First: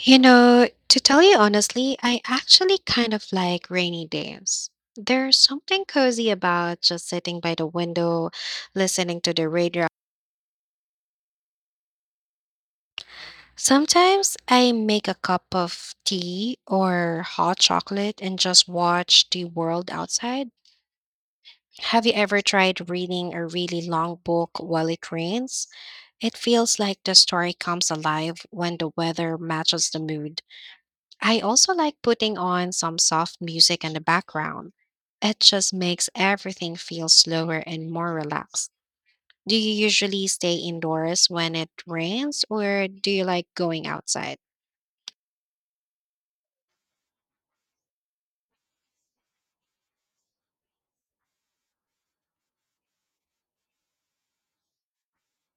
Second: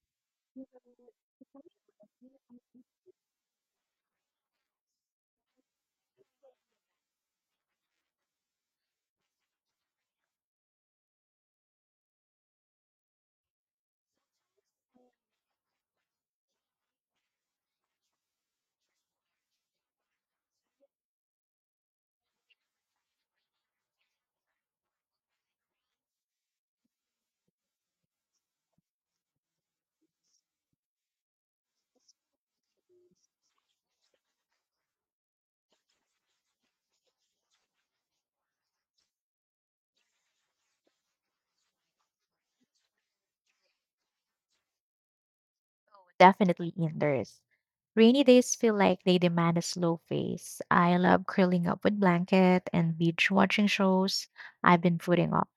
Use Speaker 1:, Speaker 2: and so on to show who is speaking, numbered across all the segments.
Speaker 1: You know, to tell you honestly, I actually kind of like rainy days. There's something cozy about just sitting by the window, listening to the radio. Sometimes I make a cup of tea or hot chocolate and just watch the world outside. Have you ever tried reading a really long book while it rains? It feels like the story comes alive when the weather matches the mood. I also like putting on some soft music in the background. It just makes everything feel slower and more relaxed. Do you usually stay indoors when it rains, or do you like going outside?
Speaker 2: Definitely indoors. Rainy days feel like they demand a slow pace. I love curling up with blanket and beach watching shows I've been putting off.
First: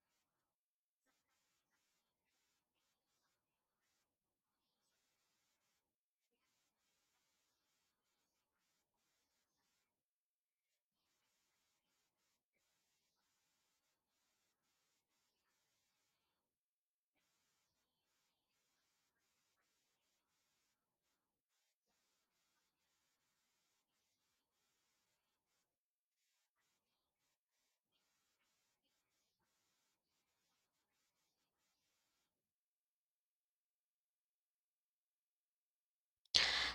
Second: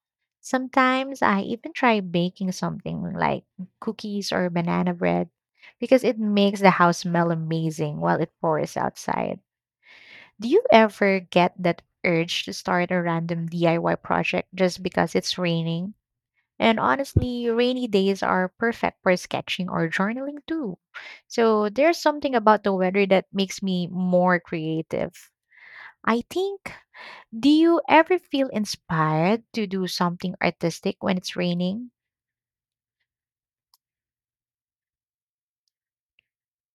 Speaker 2: Sometimes I even try baking something like cookies or banana bread because it makes the house smell amazing while it pours outside. Do you ever get that urge to start a random DIY project just because it's raining? And honestly, rainy days are perfect for sketching or journaling too. So there's something about the weather that makes me more creative. I think, do you ever feel inspired to do something artistic when it's raining?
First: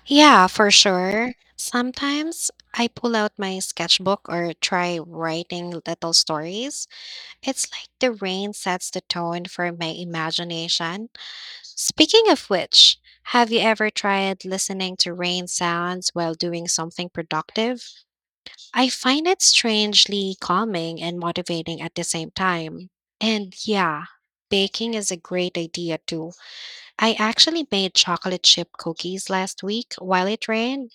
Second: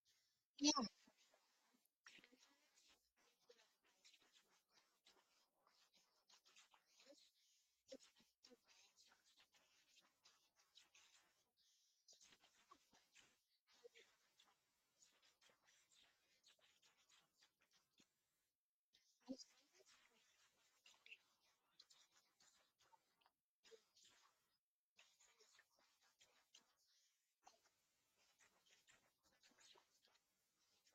Speaker 1: Yeah, for sure. Sometimes I pull out my sketchbook or try writing little stories. It's like the rain sets the tone for my imagination. Speaking of which, have you ever tried listening to rain sounds while doing something productive? I find it strangely calming and motivating at the same time. And yeah, baking is a great idea too. I actually made chocolate chip cookies last week while it rained.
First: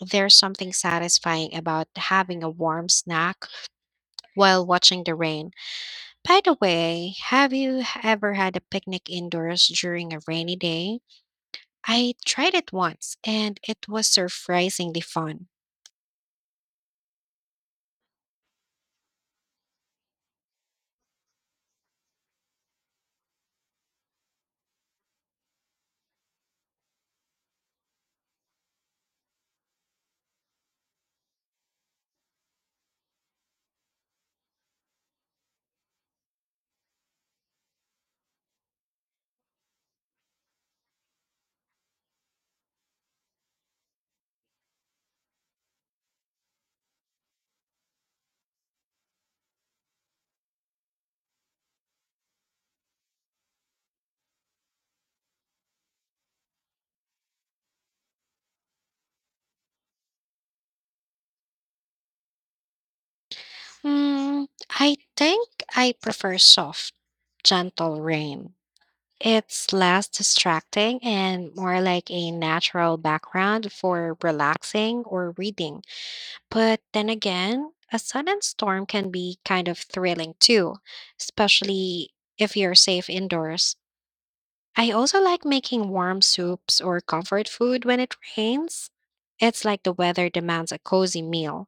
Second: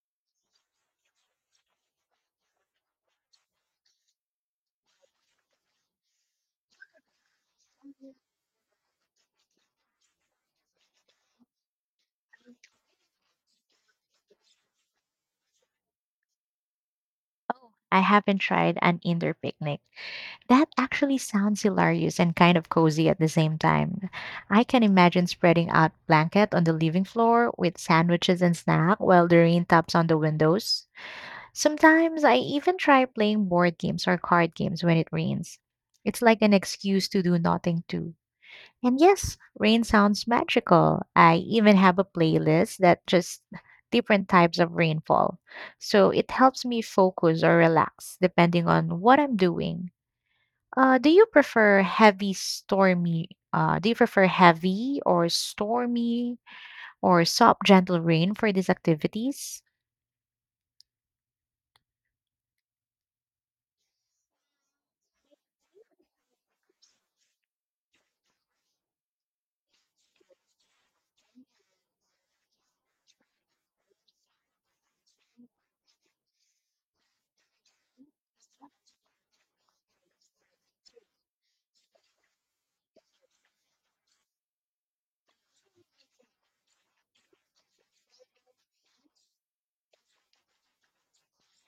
Speaker 1: There's something satisfying about having a warm snack while watching the rain. By the way, have you ever had a picnic indoors during a rainy day? I tried it once and it was surprisingly fun.
Speaker 2: Oh, I haven't tried an indoor picnic. That actually sounds hilarious and kind of cozy at the same time. I can imagine spreading out blanket on the living floor with sandwiches and snack while the rain taps on the windows. Sometimes I even try playing board games or card games when it rains. It's like an excuse to do nothing too. And yes, rain sounds magical. I even have a playlist that just different types of rainfall. So it helps me focus or relax depending on what I'm doing. Do you prefer heavy or stormy or soft gentle rain for these activities?
Speaker 1: Hmm, I think I prefer soft, gentle rain. It's less distracting and more like a natural background for relaxing or reading. But then again, a sudden storm can be kind of thrilling too, especially if you're safe indoors. I also like making warm soups or comfort food when it rains. It's like the weather demands a cozy meal.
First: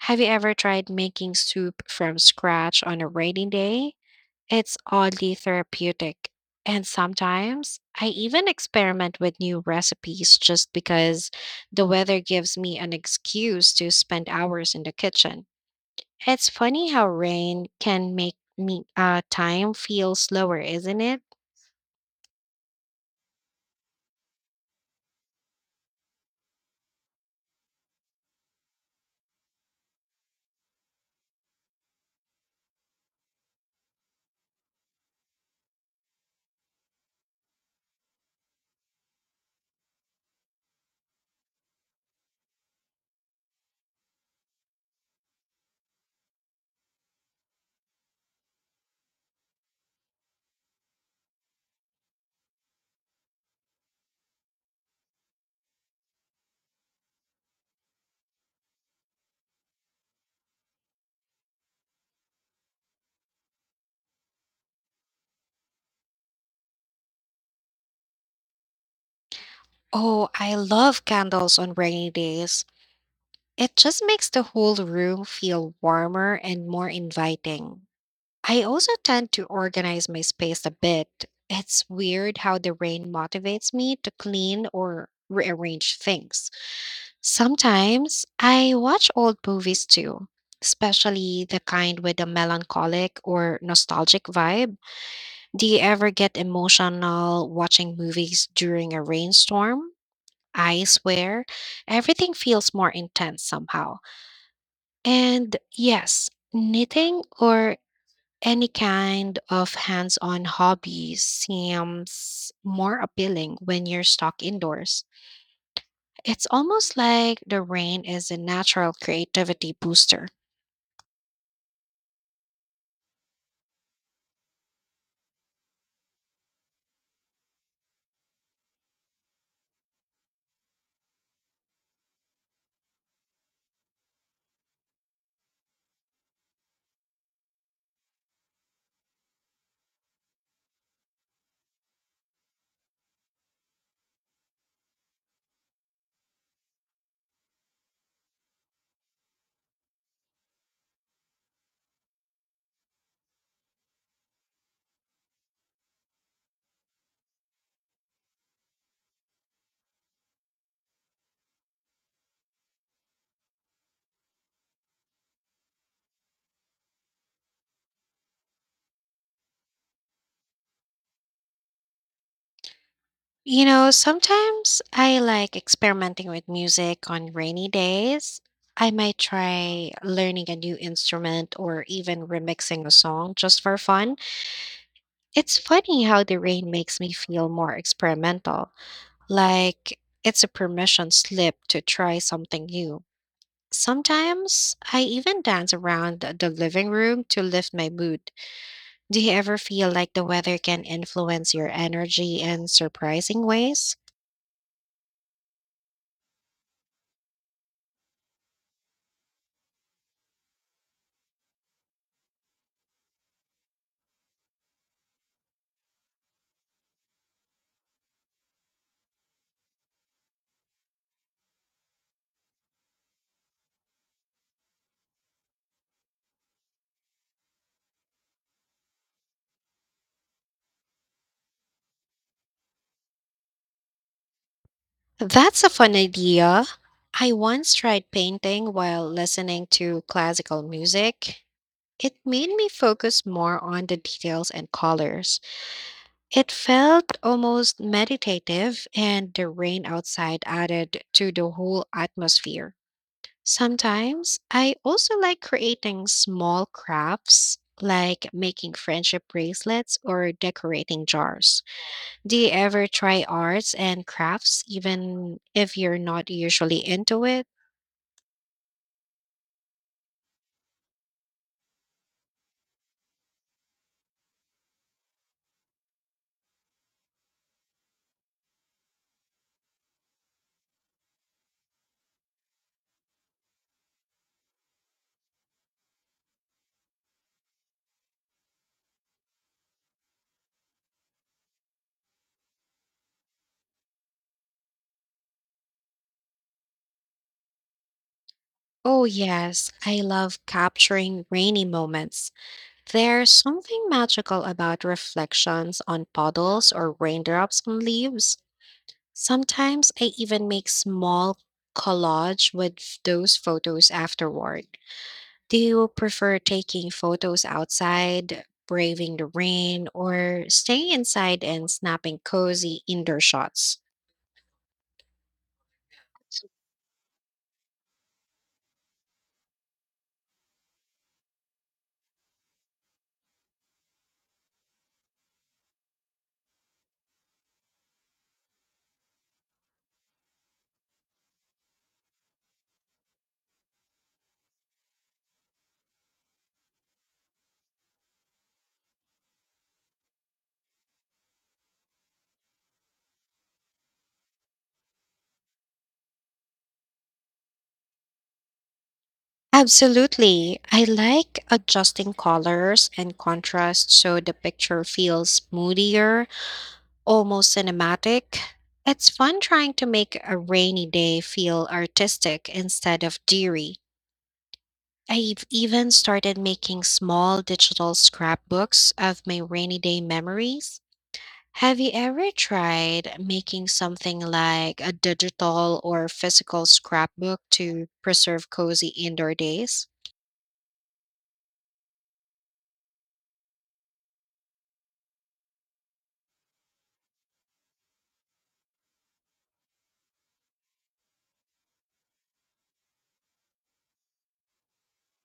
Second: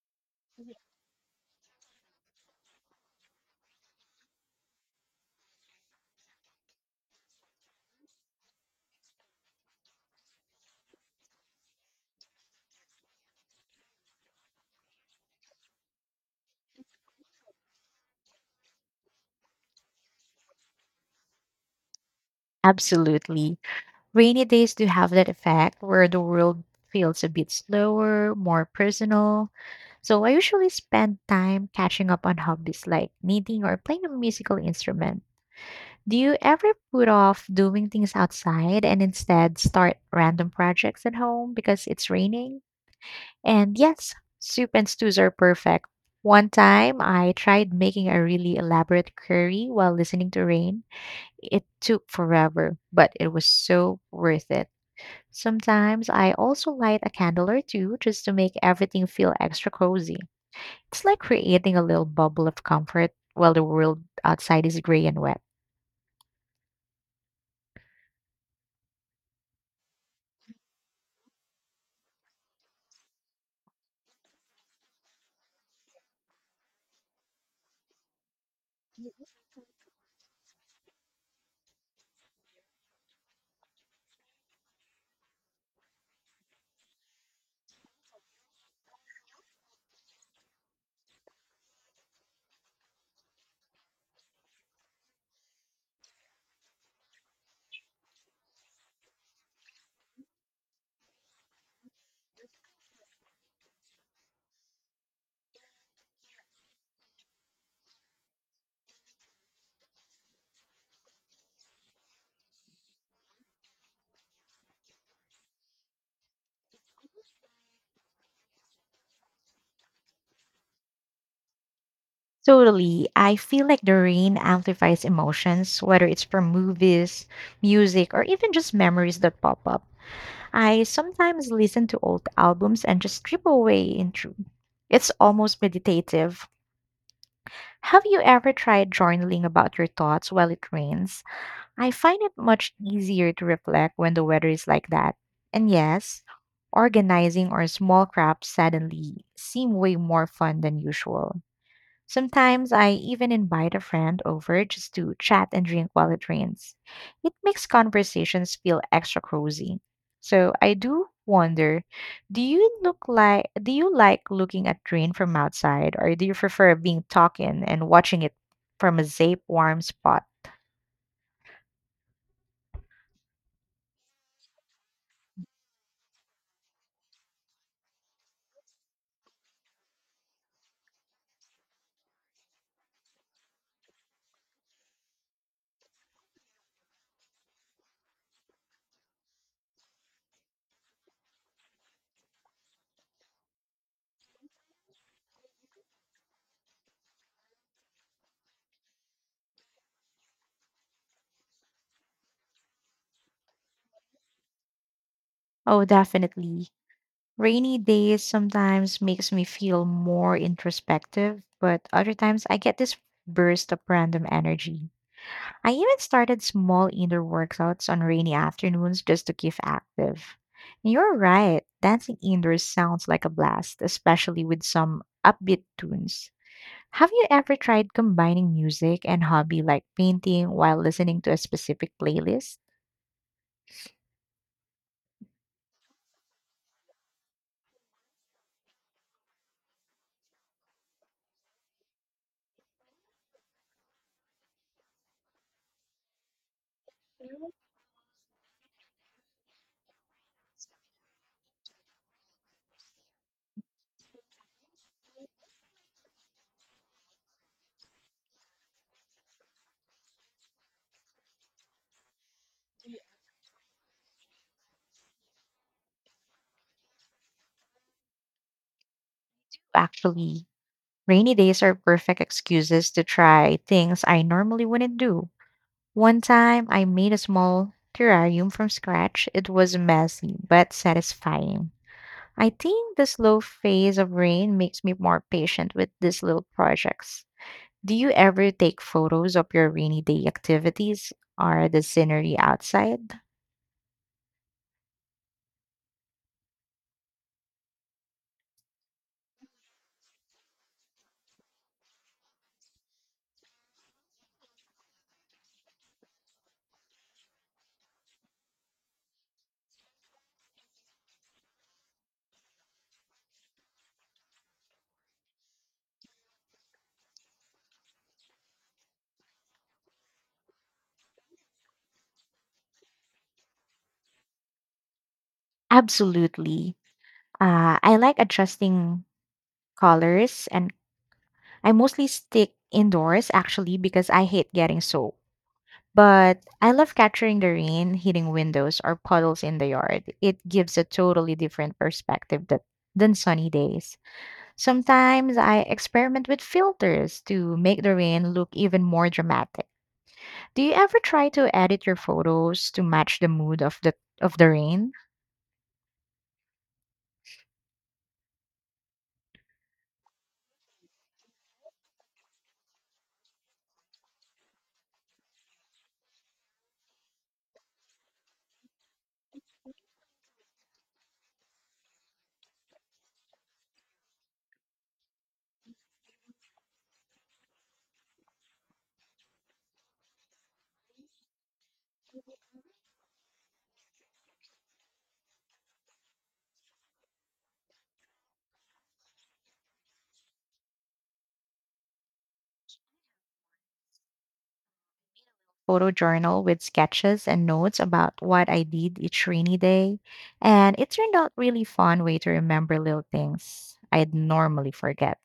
Speaker 1: Have you ever tried making soup from scratch on a rainy day? It's oddly therapeutic. And sometimes I even experiment with new recipes just because the weather gives me an excuse to spend hours in the kitchen. It's funny how rain can make me time feel slower, isn't it?
Speaker 2: Absolutely. Rainy days do have that effect where the world feels a bit slower, more personal. So I usually spend time catching up on hobbies like knitting or playing a musical instrument. Do you ever put off doing things outside and instead start random projects at home because it's raining? And yes, soup and stews are perfect. One time I tried making a really elaborate curry while listening to rain. It took forever, but it was so worth it. Sometimes I also light a candle or two just to make everything feel extra cozy. It's like creating a little bubble of comfort while the world outside is gray and wet.
Speaker 1: Oh, I love candles on rainy days. It just makes the whole room feel warmer and more inviting. I also tend to organize my space a bit. It's weird how the rain motivates me to clean or rearrange things. Sometimes I watch old movies too, especially the kind with a melancholic or nostalgic vibe. Do you ever get emotional watching movies during a rainstorm? I swear, everything feels more intense somehow. And yes, knitting or any kind of hands on hobby seems more appealing when you're stuck indoors. It's almost like the rain is a natural creativity booster.
Speaker 2: Totally. I feel like the rain amplifies emotions, whether it's from movies, music, or even just memories that pop up. I sometimes listen to old albums and just strip away into. It's almost meditative. Have you ever tried journaling about your thoughts while it rains? I find it much easier to reflect when the weather is like that. And yes, organizing our small crafts suddenly seem way more fun than usual. Sometimes I even invite a friend over just to chat and drink while it rains. It makes conversations feel extra cozy. So I do wonder, do you like looking at rain from outside or do you prefer being talking and watching it from a safe warm spot?
Speaker 1: You know, sometimes I like experimenting with music on rainy days. I might try learning a new instrument or even remixing a song just for fun. It's funny how the rain makes me feel more experimental, like it's a permission slip to try something new. Sometimes I even dance around the living room to lift my mood. Do you ever feel like the weather can influence your energy in surprising ways?
Speaker 2: Oh, definitely. Rainy days sometimes makes me feel more introspective, but other times I get this burst of random energy. I even started small indoor workouts on rainy afternoons just to keep active. And you're right, dancing indoors sounds like a blast, especially with some upbeat tunes. Have you ever tried combining music and hobby like painting while listening to a specific playlist?
Speaker 1: That's a fun idea. I once tried painting while listening to classical music. It made me focus more on the details and colors. It felt almost meditative, and the rain outside added to the whole atmosphere. Sometimes I also like creating small crafts, like making friendship bracelets or decorating jars. Do you ever try arts and crafts even if you're not usually into it?
Speaker 2: Actually, rainy days are perfect excuses to try things I normally wouldn't do. One time I made a small terrarium from scratch. It was messy but satisfying. I think the slow phase of rain makes me more patient with these little projects. Do you ever take photos of your rainy day activities or the scenery outside?
Speaker 1: Oh, yes, I love capturing rainy moments. There's something magical about reflections on puddles or raindrops on leaves. Sometimes I even make small collage with those photos afterward. Do you prefer taking photos outside, braving the rain, or staying inside and snapping cozy indoor shots?
Speaker 2: Absolutely. I like adjusting colors and I mostly stick indoors actually because I hate getting soaked. But I love capturing the rain hitting windows or puddles in the yard. It gives a totally different perspective that, than sunny days. Sometimes I experiment with filters to make the rain look even more dramatic. Do you ever try to edit your photos to match the mood of the rain?
Speaker 1: Absolutely. I like adjusting colors and contrast so the picture feels moodier, almost cinematic. It's fun trying to make a rainy day feel artistic instead of dreary. I've even started making small digital scrapbooks of my rainy day memories. Have you ever tried making something like a digital or physical scrapbook to preserve cozy indoor days?
Speaker 2: Photo journal with sketches and notes about what I did each rainy day, and it turned out really fun way to remember little things I'd normally forget.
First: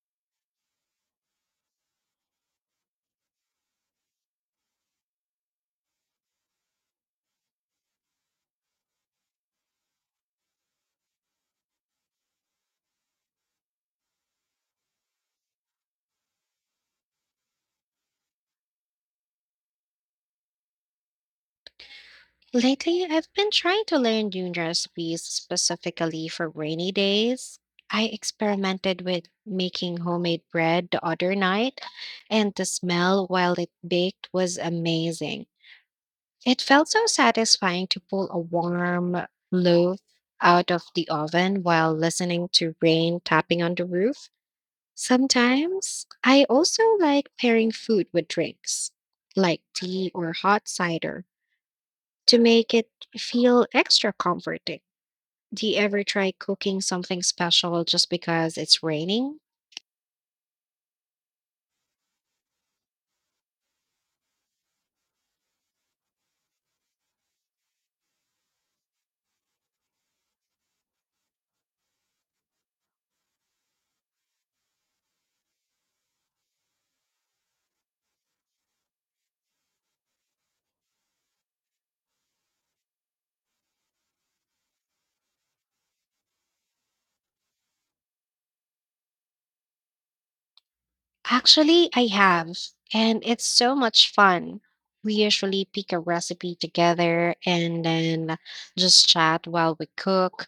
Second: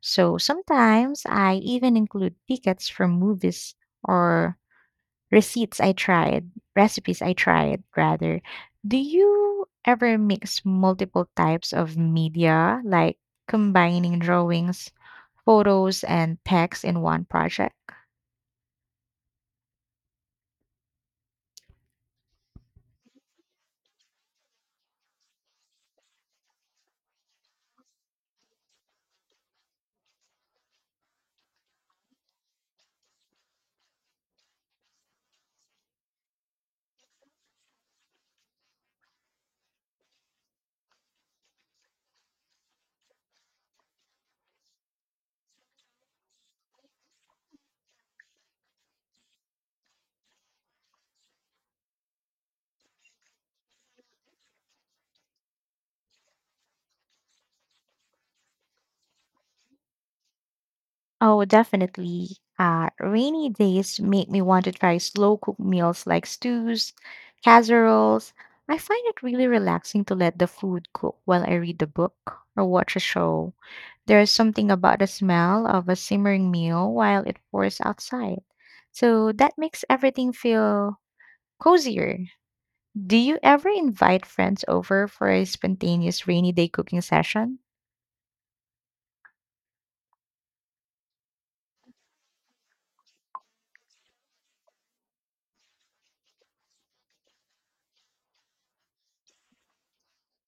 Speaker 2: So sometimes I even include tickets from movies or receipts I tried, recipes I tried rather. Do you ever mix multiple types of media, like combining drawings, photos, and text in one project?
Speaker 1: Lately, I've been trying to learn new recipes specifically for rainy days. I experimented with making homemade bread the other night, and the smell while it baked was amazing. It felt so satisfying to pull a warm loaf out of the oven while listening to rain tapping on the roof. Sometimes I also like pairing food with drinks, like tea or hot cider to make it feel extra comforting. Do you ever try cooking something special just because it's raining?
Speaker 2: Oh, definitely. Rainy days make me want to try slow cook meals like stews, casseroles. I find it really relaxing to let the food cook while I read the book or watch a show. There is something about the smell of a simmering meal while it pours outside. So that makes everything feel cozier. Do you ever invite friends over for a spontaneous rainy day cooking session?
Speaker 1: Actually, I have, and it's so much fun. We usually pick a recipe together and then just chat while we cook.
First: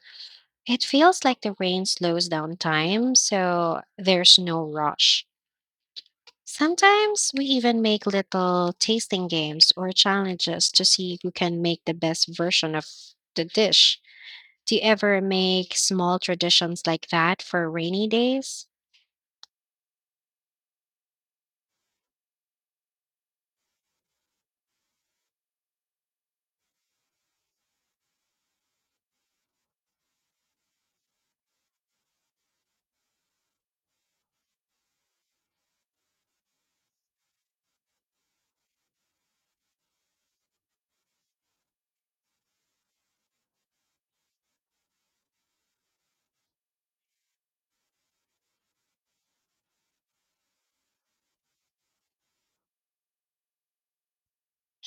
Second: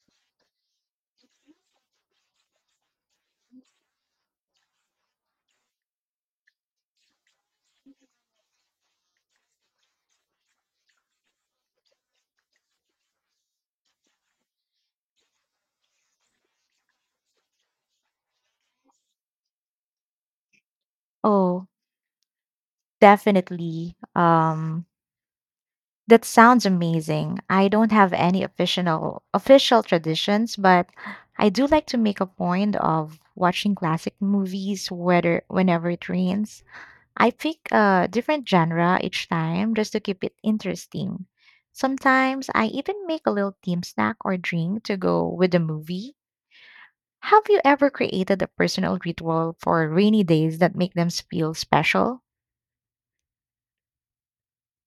Speaker 1: It feels like the rain slows down time, so there's no rush. Sometimes we even make little tasting games or challenges to see who can make the best version of the dish. Do you ever make small traditions like that for rainy days?
Speaker 2: Oh, definitely. That sounds amazing. I don't have any official traditions, but I do like to make a point of watching classic movies whether whenever it rains. I pick a different genre each time just to keep it interesting. Sometimes I even make a little team snack or drink to go with the movie. Have you ever created a personal ritual for rainy days that make them feel special?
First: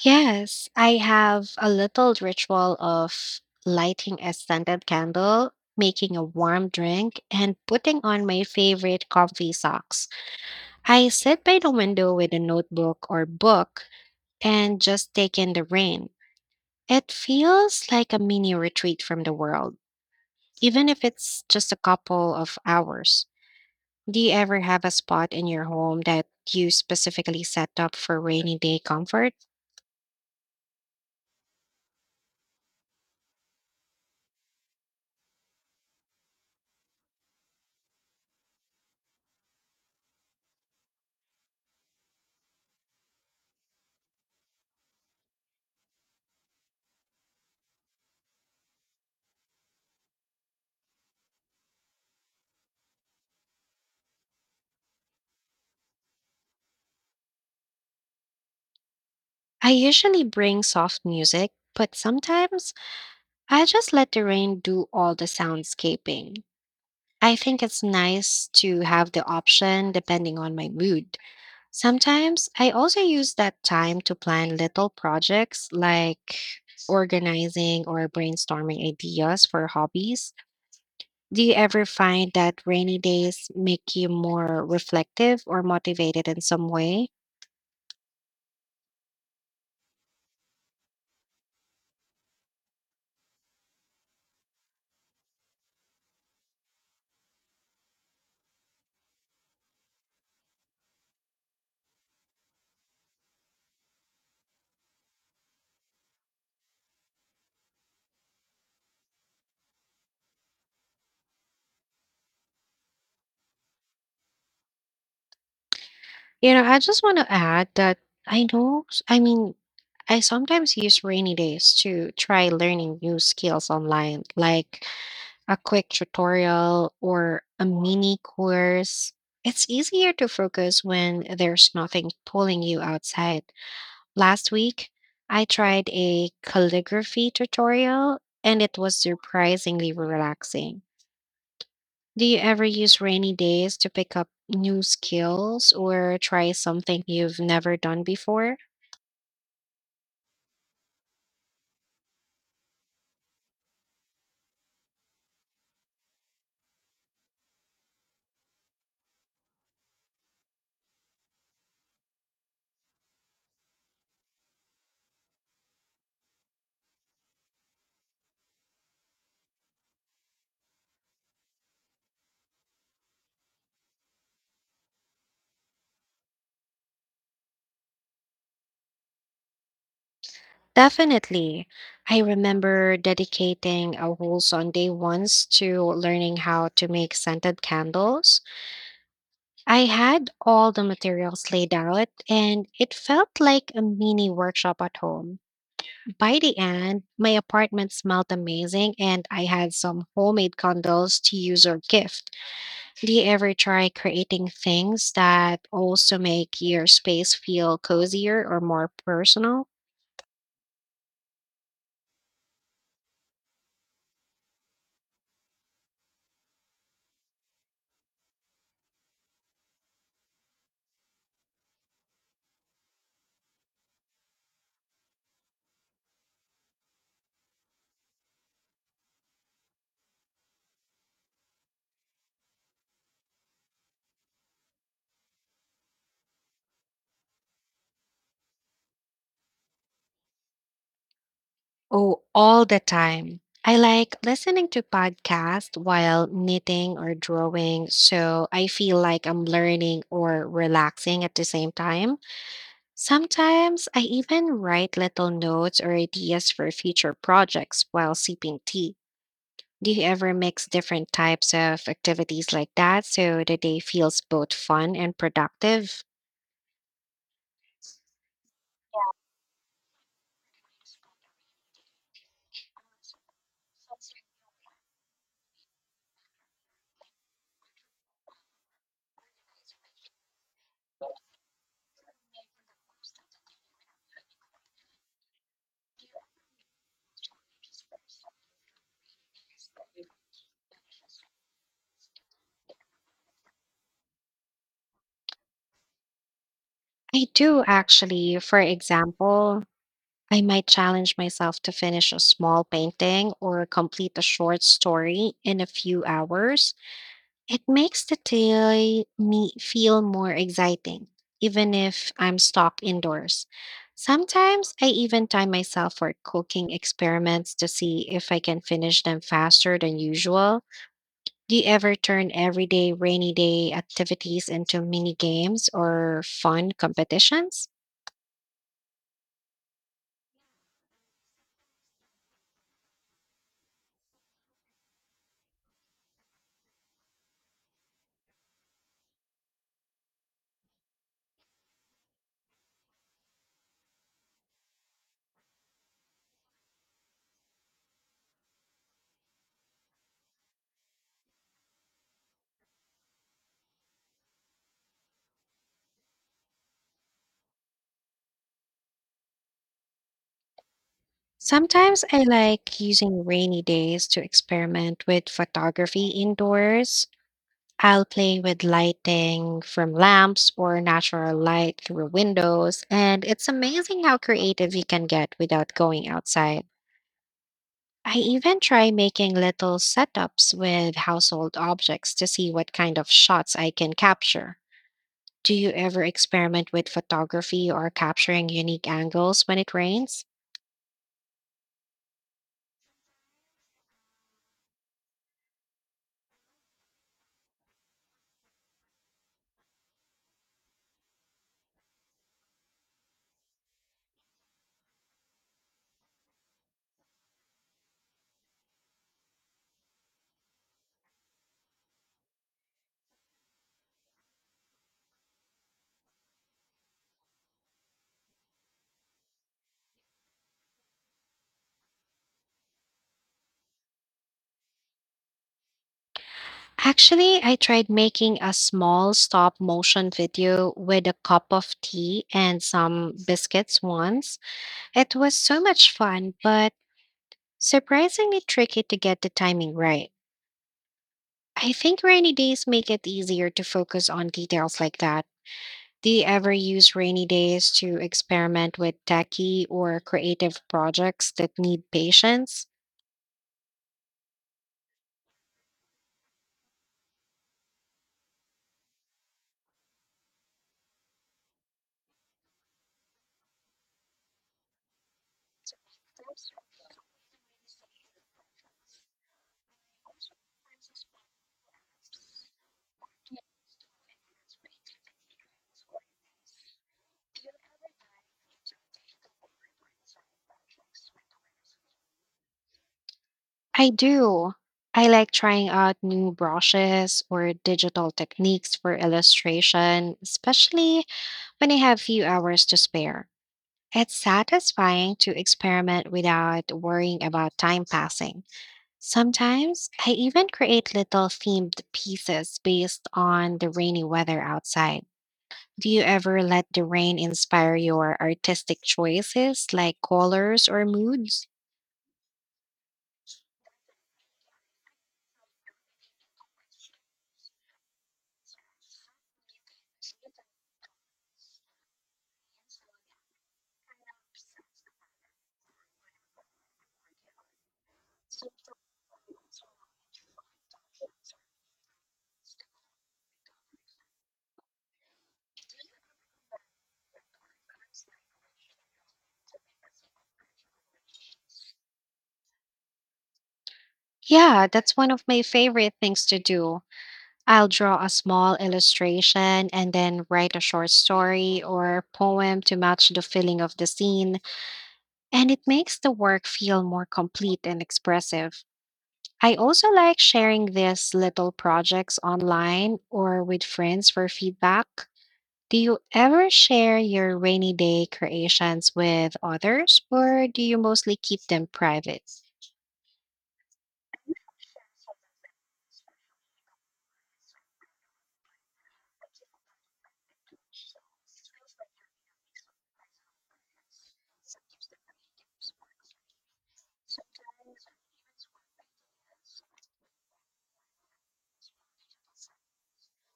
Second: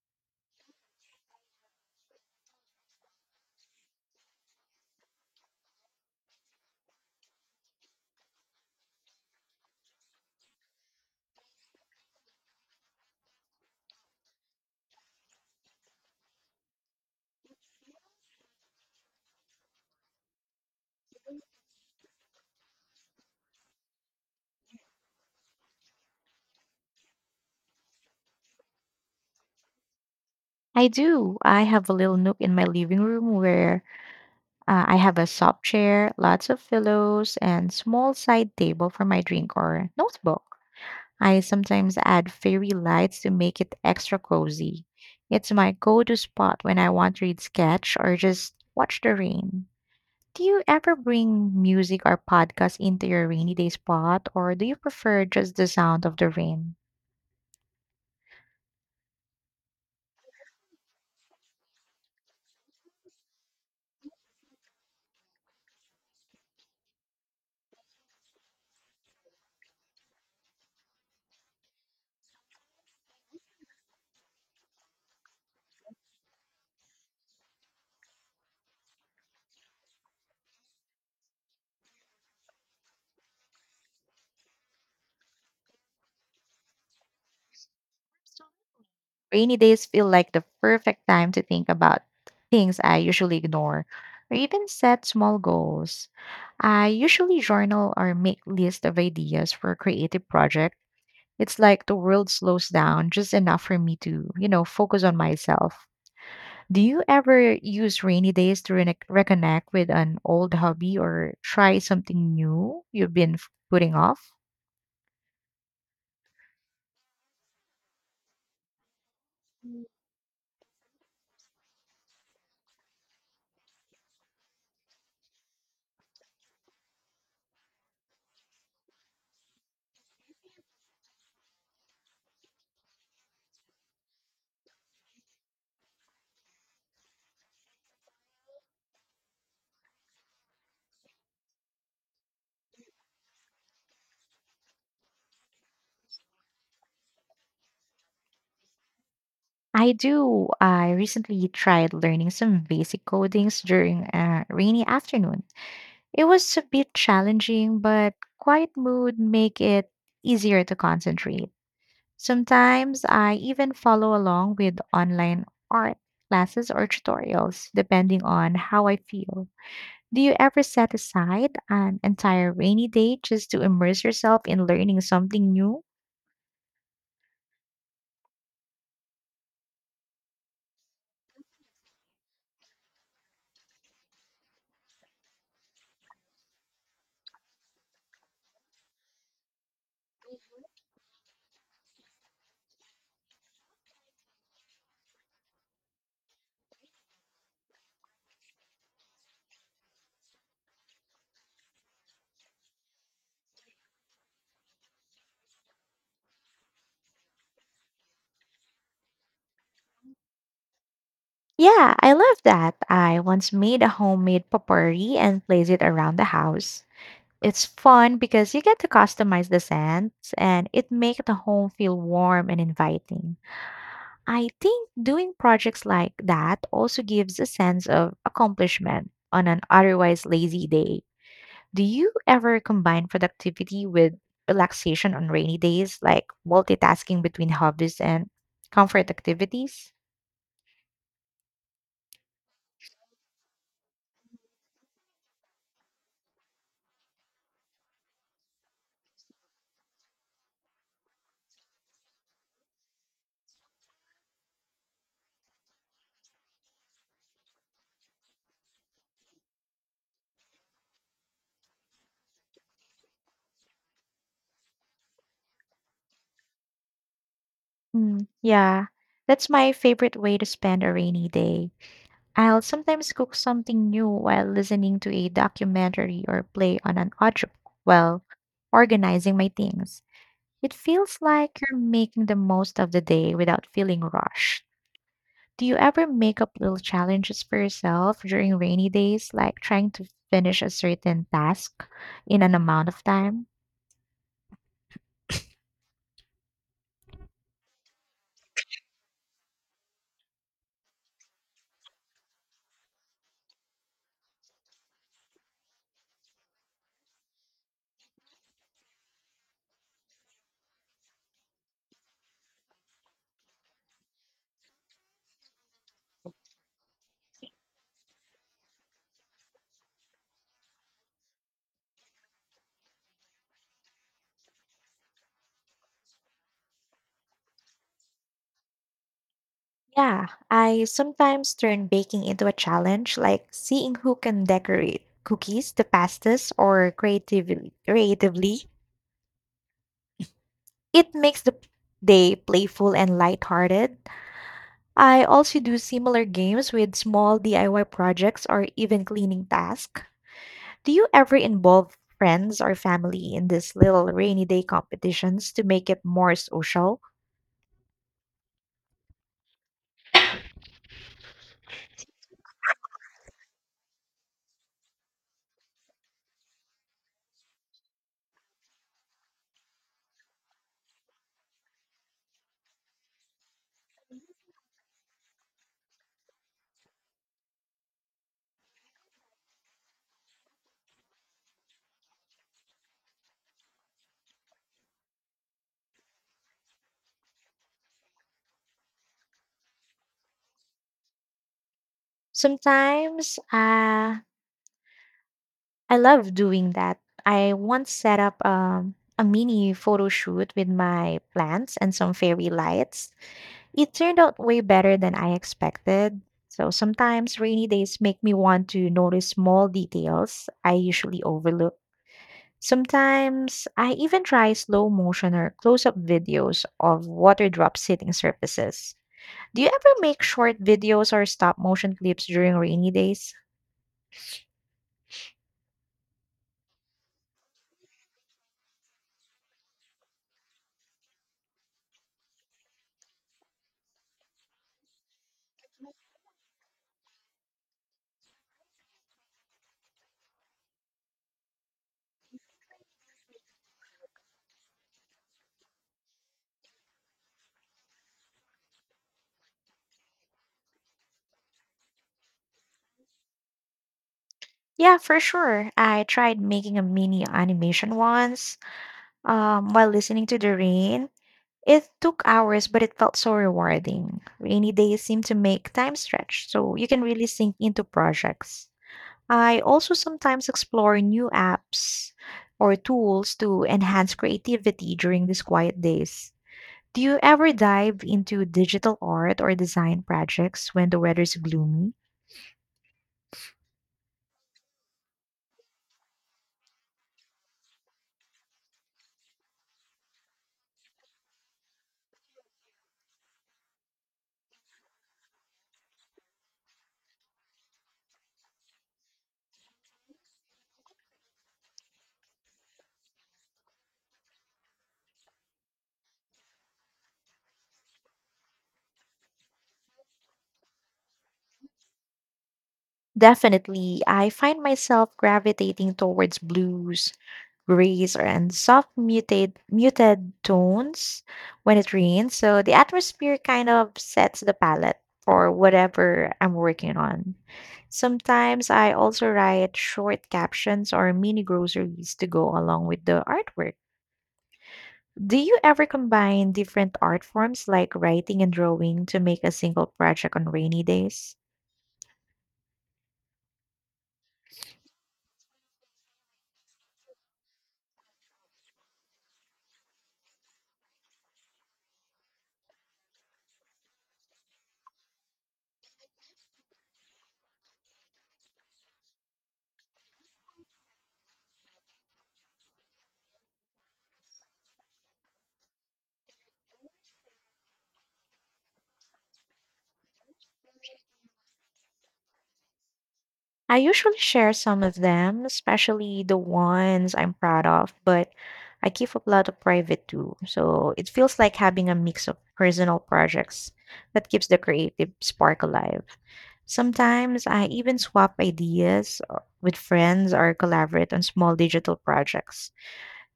Speaker 1: Yes, I have a little ritual of lighting a scented candle, making a warm drink, and putting on my favorite comfy socks. I sit by the window with a notebook or book and just take in the rain. It feels like a mini retreat from the world, even if it's just a couple of hours. Do you ever have a spot in your home that you specifically set up for rainy day comfort?
Speaker 2: I do. I have a little nook in my living room where I have a soft chair, lots of pillows, and small side table for my drink or notebook. I sometimes add fairy lights to make it extra cozy. It's my go to spot when I want to read sketch or just watch the rain. Do you ever bring music or podcast into your rainy day spot, or do you prefer just the sound of the rain?
Speaker 1: I usually bring soft music, but sometimes I just let the rain do all the soundscaping. I think it's nice to have the option depending on my mood. Sometimes I also use that time to plan little projects like organizing or brainstorming ideas for hobbies. Do you ever find that rainy days make you more reflective or motivated in some way?
Speaker 2: Rainy days feel like the perfect time to think about things I usually ignore, or even set small goals. I usually journal or make lists of ideas for creative projects. It's like the world slows down just enough for me to, you know, focus on myself. Do you ever use rainy days to reconnect with an old hobby or try something new you've been putting off?
Speaker 1: You know, I just want to add that I know, I mean, I sometimes use rainy days to try learning new skills online, like a quick tutorial or a mini course. It's easier to focus when there's nothing pulling you outside. Last week, I tried a calligraphy tutorial and it was surprisingly relaxing. Do you ever use rainy days to pick up new skills or try something you've never done before?
Speaker 2: I do. I recently tried learning some basic codings during a rainy afternoon. It was a bit challenging, but quiet mood make it easier to concentrate. Sometimes I even follow along with online art classes or tutorials, depending on how I feel. Do you ever set aside an entire rainy day just to immerse yourself in learning something new?
Speaker 1: Definitely. I remember dedicating a whole Sunday once to learning how to make scented candles. I had all the materials laid out, and it felt like a mini workshop at home. By the end, my apartment smelled amazing, and I had some homemade candles to use or gift. Do you ever try creating things that also make your space feel cozier or more personal?
Speaker 2: Yeah, I love that. I once made a homemade potpourri and placed it around the house. It's fun because you get to customize the scents and it makes the home feel warm and inviting. I think doing projects like that also gives a sense of accomplishment on an otherwise lazy day. Do you ever combine productivity with relaxation on rainy days, like multitasking between hobbies and comfort activities?
Speaker 1: Oh, all the time. I like listening to podcasts while knitting or drawing, so I feel like I'm learning or relaxing at the same time. Sometimes I even write little notes or ideas for future projects while sipping tea. Do you ever mix different types of activities like that so the day feels both fun and productive?
Speaker 2: Mm, yeah, that's my favorite way to spend a rainy day. I'll sometimes cook something new while listening to a documentary or play on an audio while organizing my things. It feels like you're making the most of the day without feeling rushed. Do you ever make up little challenges for yourself during rainy days, like trying to finish a certain task in an amount of time?
Speaker 1: I do actually. For example, I might challenge myself to finish a small painting or complete a short story in a few hours. It makes the day me feel more exciting, even if I'm stuck indoors. Sometimes I even time myself for cooking experiments to see if I can finish them faster than usual. Do you ever turn everyday rainy day activities into mini games or fun competitions?
Speaker 2: Yeah, I sometimes turn baking into a challenge, like seeing who can decorate cookies the fastest or creatively. It makes the day playful and lighthearted. I also do similar games with small DIY projects or even cleaning tasks. Do you ever involve friends or family in these little rainy day competitions to make it more social?
Speaker 1: Sometimes I like using rainy days to experiment with photography indoors. I'll play with lighting from lamps or natural light through windows, and it's amazing how creative you can get without going outside. I even try making little setups with household objects to see what kind of shots I can capture. Do you ever experiment with photography or capturing unique angles when it rains?
Speaker 2: Sometimes I love doing that. I once set up a mini photo shoot with my plants and some fairy lights. It turned out way better than I expected. So sometimes rainy days make me want to notice small details I usually overlook. Sometimes I even try slow motion or close up videos of water drops hitting surfaces. Do you ever make short videos or stop motion clips during rainy days?
Speaker 1: Actually, I tried making a small stop motion video with a cup of tea and some biscuits once. It was so much fun, but surprisingly tricky to get the timing right. I think rainy days make it easier to focus on details like that. Do you ever use rainy days to experiment with techie or creative projects that need patience?
Speaker 2: Yeah, for sure. I tried making a mini animation once while listening to the rain. It took hours, but it felt so rewarding. Rainy days seem to make time stretch, so you can really sink into projects. I also sometimes explore new apps or tools to enhance creativity during these quiet days. Do you ever dive into digital art or design projects when the weather's gloomy?
Speaker 1: I do. I like trying out new brushes or digital techniques for illustration, especially when I have few hours to spare. It's satisfying to experiment without worrying about time passing. Sometimes I even create little themed pieces based on the rainy weather outside. Do you ever let the rain inspire your artistic choices like colors or moods?
Speaker 2: Definitely, I find myself gravitating towards blues, and soft muted tones when it rains. So the atmosphere kind of sets the palette for whatever I'm working on. Sometimes I also write short captions or mini groceries to go along with the artwork. Do you ever combine different art forms like writing and drawing to make a single project on rainy days?
Speaker 1: Yeah, that's one of my favorite things to do. I'll draw a small illustration and then write a short story or poem to match the feeling of the scene, and it makes the work feel more complete and expressive. I also like sharing these little projects online or with friends for feedback. Do you ever share your rainy day creations with others, or do you mostly keep them private?
Speaker 2: I usually share some of them, especially the ones I'm proud of, but I keep a lot of private too. So it feels like having a mix of personal projects that keeps the creative spark alive. Sometimes I even swap ideas with friends or collaborate on small digital projects.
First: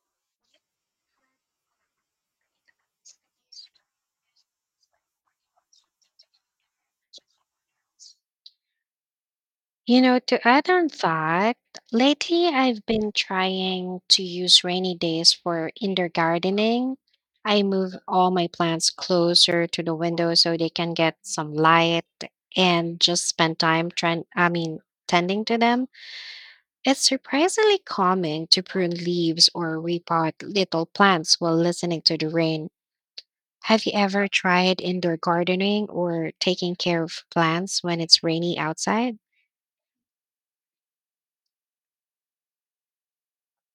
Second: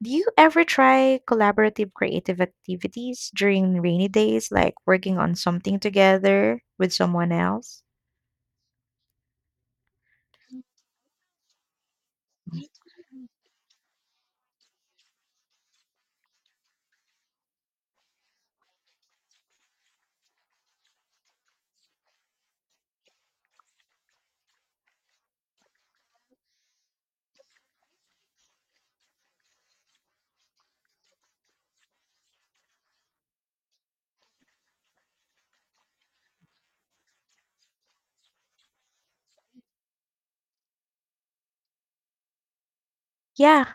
Speaker 2: Do you ever try collaborative creative activities during rainy days, like working on something together with someone else?
Speaker 1: You know, to add on that, lately I've been trying to use rainy days for indoor gardening. I move all my plants closer to the window so they can get some light and just spend time tending to them. It's surprisingly calming to prune leaves or repot little plants while listening to the rain. Have you ever tried indoor gardening or taking care of plants when it's rainy outside?
Speaker 2: Yeah,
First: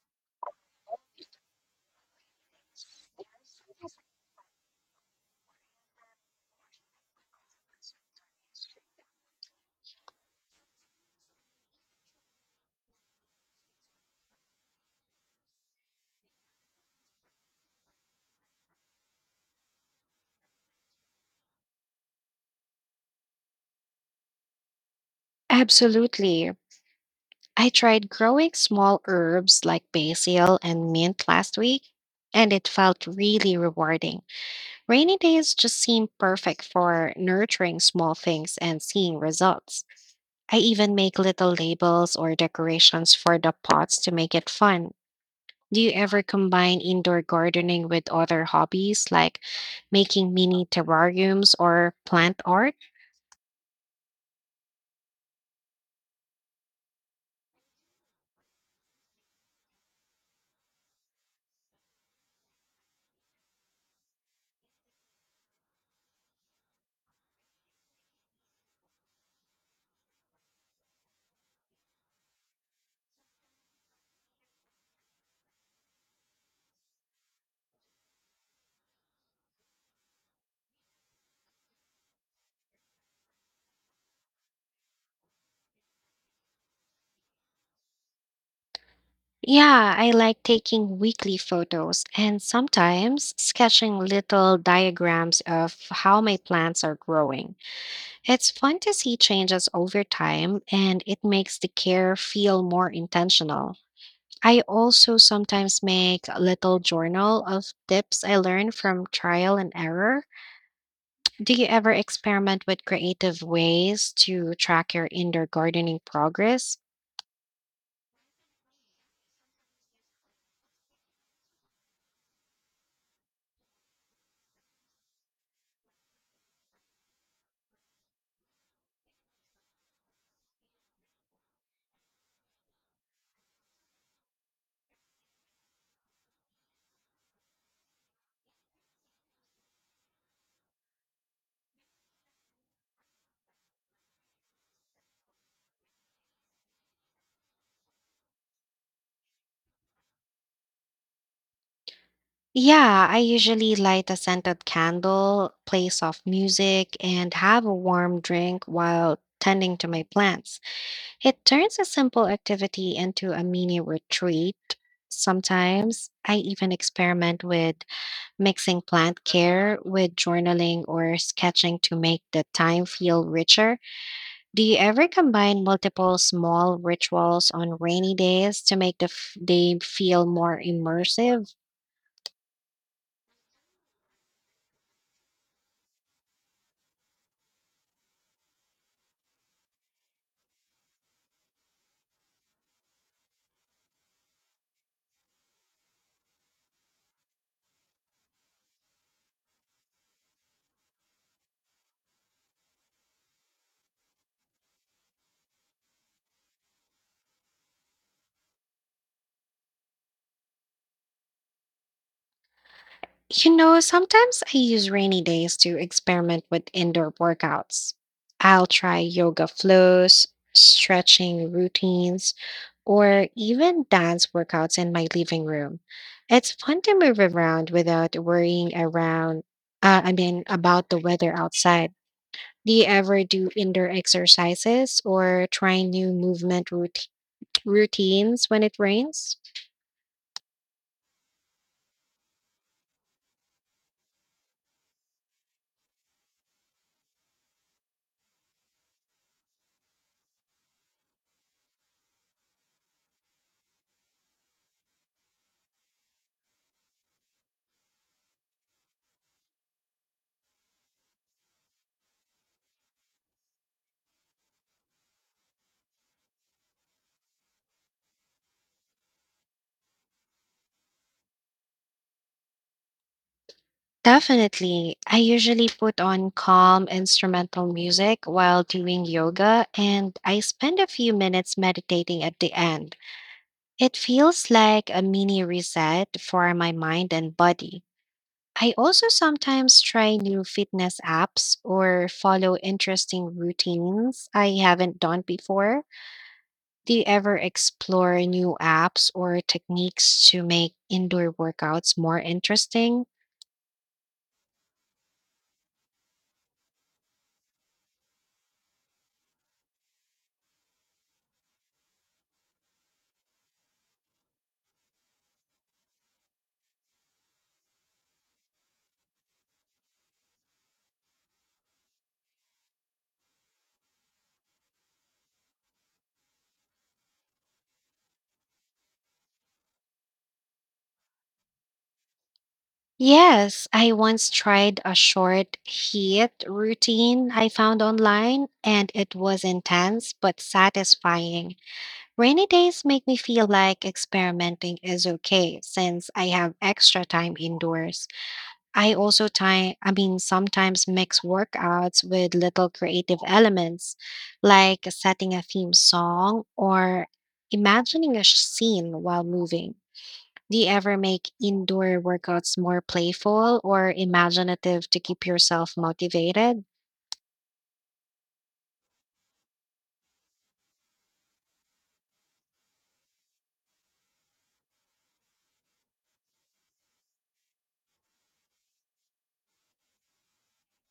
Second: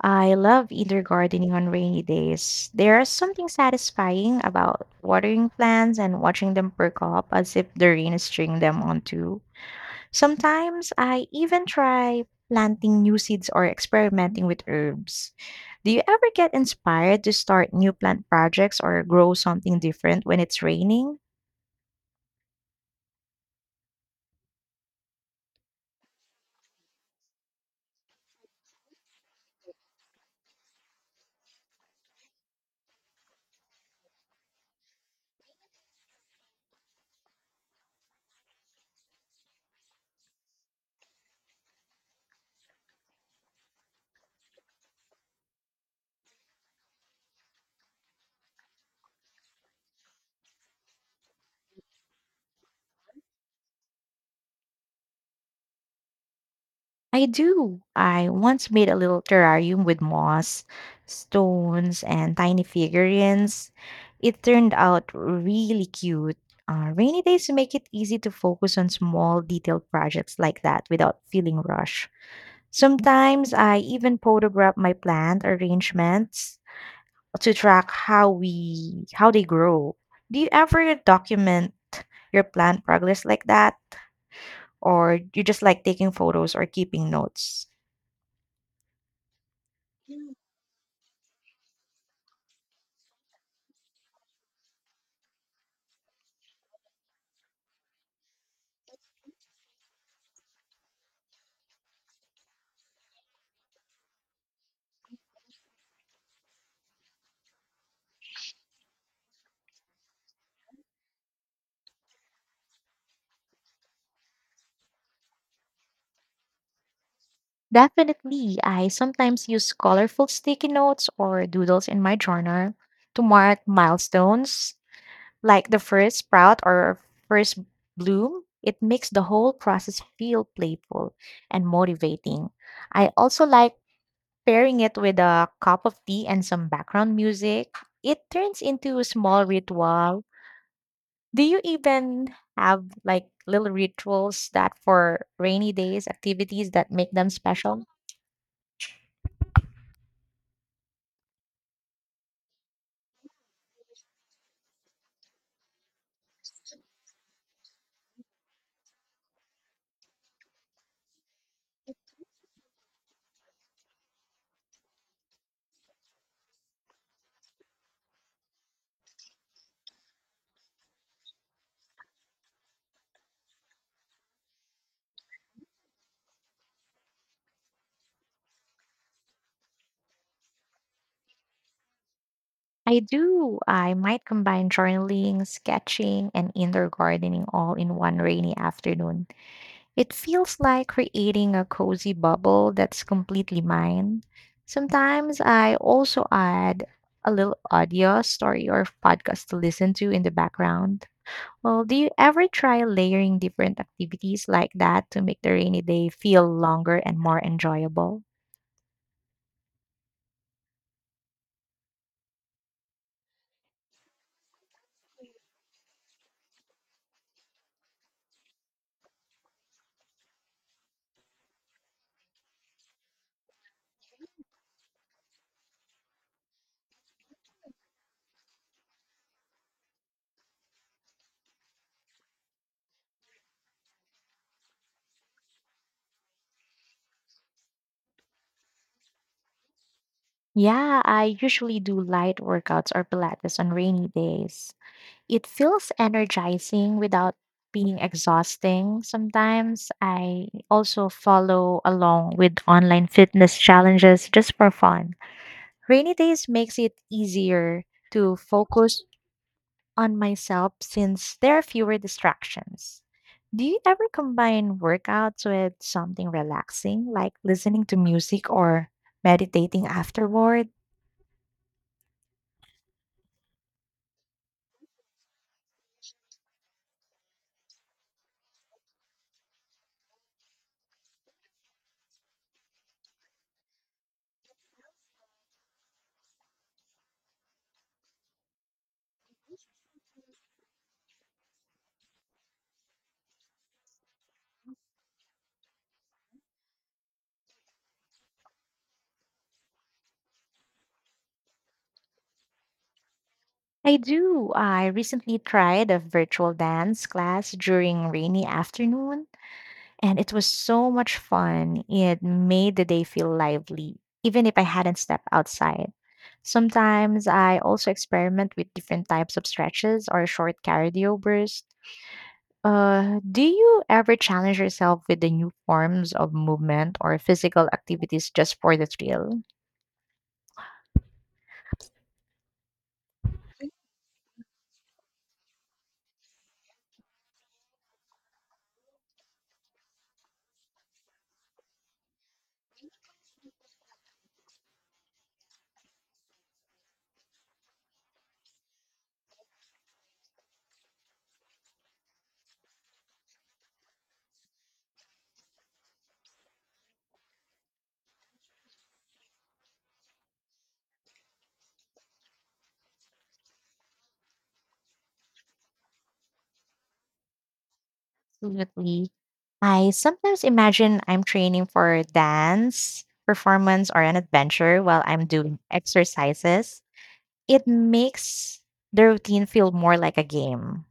Speaker 2: I love indoor gardening on rainy days. There is something satisfying about watering plants and watching them perk up as if the rain is stringing them on too. Sometimes I even try planting new seeds or experimenting with herbs. Do you ever get inspired to start new plant projects or grow something different when it's raining?
Speaker 1: Absolutely. I tried growing small herbs like basil and mint last week, and it felt really rewarding. Rainy days just seem perfect for nurturing small things and seeing results. I even make little labels or decorations for the pots to make it fun. Do you ever combine indoor gardening with other hobbies like making mini terrariums or plant art?
Speaker 2: I do. I once made a little terrarium with moss, stones, and tiny figurines. It turned out really cute. Rainy days make it easy to focus on small, detailed projects like that without feeling rushed. Sometimes I even photograph my plant arrangements to track how we how they grow. Do you ever document your plant progress like that, or you just like taking photos or keeping notes?
Speaker 1: Yeah, I like taking weekly photos and sometimes sketching little diagrams of how my plants are growing. It's fun to see changes over time and it makes the care feel more intentional. I also sometimes make a little journal of tips I learned from trial and error. Do you ever experiment with creative ways to track your indoor gardening progress?
Speaker 2: Definitely, I sometimes use colorful sticky notes or doodles in my journal to mark milestones, like the first sprout or first bloom. It makes the whole process feel playful and motivating. I also like pairing it with a cup of tea and some background music. It turns into a small ritual. Do you even have like little rituals that for rainy days, activities that make them special?
Speaker 1: Yeah, I usually light a scented candle, play soft music, and have a warm drink while tending to my plants. It turns a simple activity into a mini retreat. Sometimes I even experiment with mixing plant care with journaling or sketching to make the time feel richer. Do you ever combine multiple small rituals on rainy days to make the day feel more immersive?
Speaker 2: I do. I might combine journaling, sketching, and indoor gardening all in one rainy afternoon. It feels like creating a cozy bubble that's completely mine. Sometimes I also add a little audio story or podcast to listen to in the background. Well, do you ever try layering different activities like that to make the rainy day feel longer and more enjoyable?
Speaker 1: You know, sometimes I use rainy days to experiment with indoor workouts. I'll try yoga flows, stretching routines, or even dance workouts in my living room. It's fun to move around without worrying about the weather outside. Do you ever do indoor exercises or try new movement routines when it rains?
Speaker 2: Yeah, I usually do light workouts or Pilates on rainy days. It feels energizing without being exhausting. Sometimes I also follow along with online fitness challenges just for fun. Rainy days makes it easier to focus on myself since there are fewer distractions. Do you ever combine workouts with something relaxing like listening to music or meditating afterward?
Speaker 1: Definitely. I usually put on calm instrumental music while doing yoga, and I spend a few minutes meditating at the end. It feels like a mini reset for my mind and body. I also sometimes try new fitness apps or follow interesting routines I haven't done before. Do you ever explore new apps or techniques to make indoor workouts more interesting?
Speaker 2: I do. I recently tried a virtual dance class during rainy afternoon, and it was so much fun. It made the day feel lively, even if I hadn't stepped outside. Sometimes I also experiment with different types of stretches or short cardio bursts. Do you ever challenge yourself with the new forms of movement or physical activities just for the thrill?
Speaker 1: Yes, I once tried a short heat routine I found online, and it was intense but satisfying. Rainy days make me feel like experimenting is okay since I have extra time indoors. I also sometimes mix workouts with little creative elements, like setting a theme song or imagining a scene while moving. Do you ever make indoor workouts more playful or imaginative to keep yourself motivated?
Speaker 2: Absolutely. I sometimes imagine I'm training for dance, performance, or an adventure while I'm doing exercises. It makes the routine feel more like a game.